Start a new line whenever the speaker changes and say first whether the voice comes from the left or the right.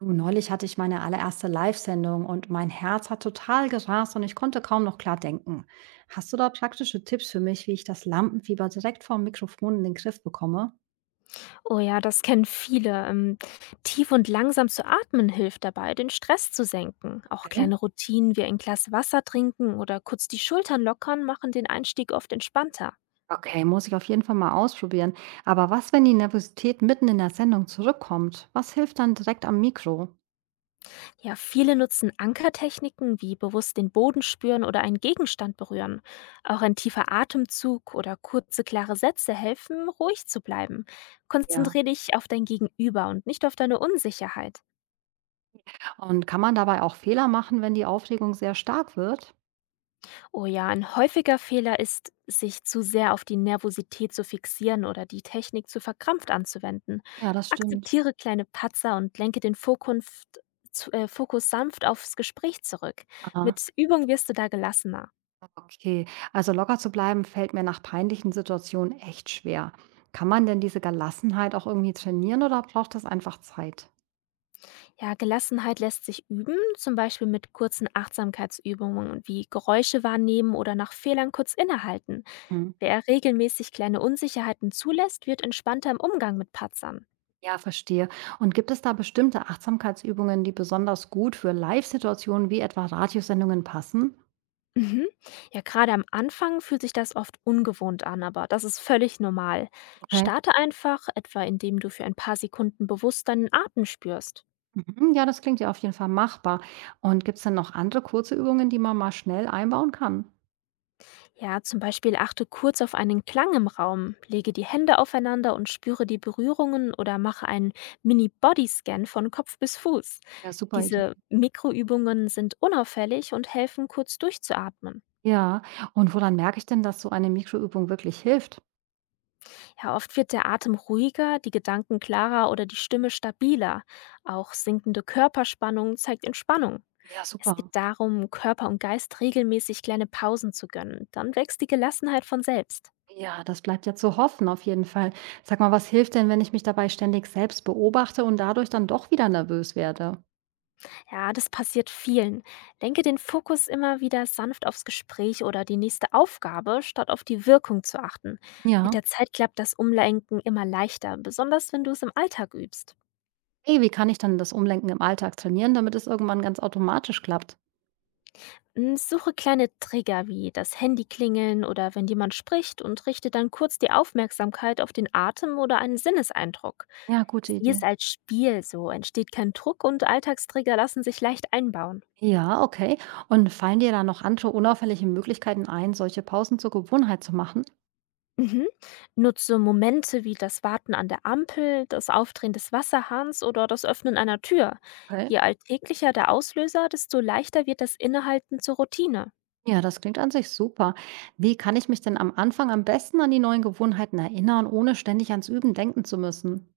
right: Du, neulich hatte ich meine allererste Live-Sendung und mein Herz hat total gerast und ich konnte kaum noch klar denken. Hast du da praktische Tipps für mich, wie ich das Lampenfieber direkt vorm Mikrofon in den Griff bekomme?
left: Oh ja, das kennen viele. Tief und langsam zu atmen hilft dabei, den Stress zu senken. Auch
right: Okay.
left: kleine Routinen wie ein Glas Wasser trinken oder kurz die Schultern lockern machen den Einstieg oft entspannter.
right: Okay, muss ich auf jeden Fall mal ausprobieren. Aber was, wenn die Nervosität mitten in der Sendung zurückkommt? Was hilft dann direkt am Mikro?
left: Ja, viele nutzen Ankertechniken wie bewusst den Boden spüren oder einen Gegenstand berühren. Auch ein tiefer Atemzug oder kurze, klare Sätze helfen, ruhig zu bleiben.
right: Ja.
left: Konzentriere dich auf dein Gegenüber und nicht auf deine Unsicherheit.
right: Und kann man dabei auch Fehler machen, wenn die Aufregung sehr stark wird?
left: Oh ja, ein häufiger Fehler ist, sich zu sehr auf die Nervosität zu fixieren oder die Technik zu verkrampft anzuwenden.
right: Ja, das stimmt.
left: Akzeptiere kleine Patzer und lenke den Fokus, Fokus sanft aufs Gespräch zurück.
right: Aha.
left: Mit Übung wirst du da gelassener.
right: Okay, also locker zu bleiben fällt mir nach peinlichen Situationen echt schwer. Kann man denn diese Gelassenheit auch irgendwie trainieren oder braucht das einfach Zeit?
left: Ja, Gelassenheit lässt sich üben, zum Beispiel mit kurzen Achtsamkeitsübungen wie Geräusche wahrnehmen oder nach Fehlern kurz innehalten.
right: Hm.
left: Wer regelmäßig kleine Unsicherheiten zulässt, wird entspannter im Umgang mit Patzern.
right: Ja, verstehe. Und gibt es da bestimmte Achtsamkeitsübungen, die besonders gut für Live-Situationen wie etwa Radiosendungen passen?
left: Mhm. Ja, gerade am Anfang fühlt sich das oft ungewohnt an, aber das ist völlig normal.
right: Okay.
left: Starte einfach, etwa indem du für ein paar Sekunden bewusst deinen Atem spürst.
right: Mhm. Ja, das klingt ja auf jeden Fall machbar. Und gibt es denn noch andere kurze Übungen, die man mal schnell einbauen kann?
left: Ja, zum Beispiel achte kurz auf einen Klang im Raum, lege die Hände aufeinander und spüre die Berührungen oder mache einen Mini-Body-Scan von Kopf bis Fuß.
right: Ja, super Idee.
left: Diese Mikroübungen sind unauffällig und helfen kurz durchzuatmen.
right: Ja, und woran merke ich denn, dass so eine Mikroübung wirklich hilft?
left: Ja, oft wird der Atem ruhiger, die Gedanken klarer oder die Stimme stabiler. Auch sinkende Körperspannung zeigt Entspannung.
right: Ja,
left: Es geht
right: super.
left: darum, Körper und Geist regelmäßig kleine Pausen zu gönnen. Dann wächst die Gelassenheit von selbst.
right: Ja, das bleibt ja zu hoffen, auf jeden Fall. Sag mal, was hilft denn, wenn ich mich dabei ständig selbst beobachte und dadurch dann doch wieder nervös werde?
left: Ja, das passiert vielen. Lenke den Fokus immer wieder sanft aufs Gespräch oder die nächste Aufgabe, statt auf die Wirkung zu achten. Mit
right: Ja.
left: der Zeit klappt das Umlenken immer leichter, besonders wenn du es im Alltag übst.
right: Hey, wie kann ich dann das Umlenken im Alltag trainieren, damit es irgendwann ganz automatisch klappt?
left: Hm, suche kleine Trigger wie das Handy klingeln oder wenn jemand spricht und richte dann kurz die Aufmerksamkeit auf den Atem oder einen Sinneseindruck.
right: Ja, gute
left: Sieh es
right: Idee.
left: als Spiel, so entsteht kein Druck und Alltagstrigger lassen sich leicht einbauen.
right: Ja, okay. Und fallen dir da noch andere unauffällige Möglichkeiten ein, solche Pausen zur Gewohnheit zu machen?
left: Mhm. Nutze Momente wie das Warten an der Ampel, das Aufdrehen des Wasserhahns oder das Öffnen einer Tür.
right: Okay.
left: Je alltäglicher der Auslöser, desto leichter wird das Innehalten zur Routine.
right: Ja, das klingt an sich super. Wie kann ich mich denn am Anfang am besten an die neuen Gewohnheiten erinnern, ohne ständig ans Üben denken zu müssen?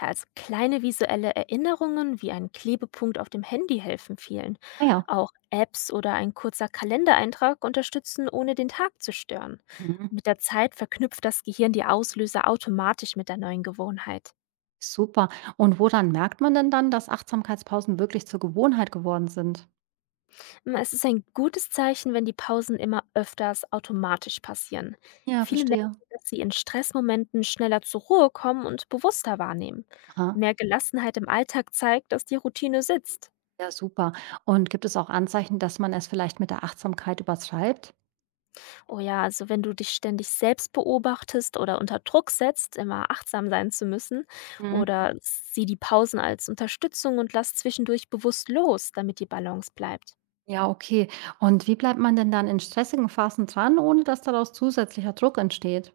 left: Ja, also kleine visuelle Erinnerungen wie ein Klebepunkt auf dem Handy helfen vielen.
right: Naja.
left: Auch Apps oder ein kurzer Kalendereintrag unterstützen, ohne den Tag zu stören. Mit der Zeit verknüpft das Gehirn die Auslöser automatisch mit der neuen Gewohnheit.
right: Super. Und woran merkt man denn dann, dass Achtsamkeitspausen wirklich zur Gewohnheit geworden sind?
left: Es ist ein gutes Zeichen, wenn die Pausen immer öfters automatisch passieren.
right: Ja,
left: Viele merken,
right: verstehe.
left: dass sie in Stressmomenten schneller zur Ruhe kommen und bewusster wahrnehmen.
right: Aha.
left: Mehr Gelassenheit im Alltag zeigt, dass die Routine sitzt.
right: Ja, super. Und gibt es auch Anzeichen, dass man es vielleicht mit der Achtsamkeit übertreibt?
left: Oh ja, also wenn du dich ständig selbst beobachtest oder unter Druck setzt, immer achtsam sein zu müssen,
right: Mhm.
left: oder sieh die Pausen als Unterstützung und lass zwischendurch bewusst los, damit die Balance bleibt.
right: Ja, okay. Und wie bleibt man denn dann in stressigen Phasen dran, ohne dass daraus zusätzlicher Druck entsteht?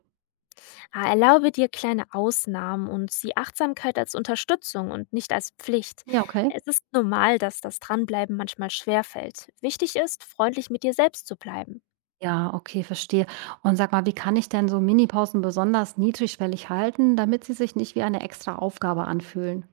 left: Erlaube dir kleine Ausnahmen und sieh Achtsamkeit als Unterstützung und nicht als Pflicht.
right: Ja, okay.
left: Es ist normal, dass das Dranbleiben manchmal schwerfällt. Wichtig ist, freundlich mit dir selbst zu bleiben.
right: Ja, okay, verstehe. Und sag mal, wie kann ich denn so Minipausen besonders niedrigschwellig halten, damit sie sich nicht wie eine extra Aufgabe anfühlen?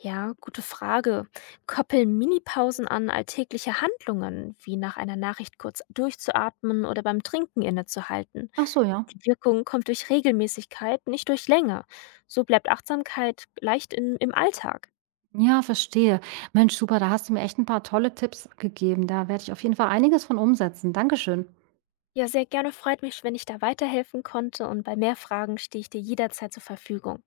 left: Ja, gute Frage. Koppeln Minipausen an alltägliche Handlungen, wie nach einer Nachricht kurz durchzuatmen oder beim Trinken innezuhalten.
right: Ach so, ja.
left: Die Wirkung kommt durch Regelmäßigkeit, nicht durch Länge. So bleibt Achtsamkeit leicht im Alltag.
right: Ja, verstehe. Mensch, super, da hast du mir echt ein paar tolle Tipps gegeben. Da werde ich auf jeden Fall einiges von umsetzen. Dankeschön.
left: Ja, sehr gerne, freut mich, wenn ich da weiterhelfen konnte, und bei mehr Fragen stehe ich dir jederzeit zur Verfügung.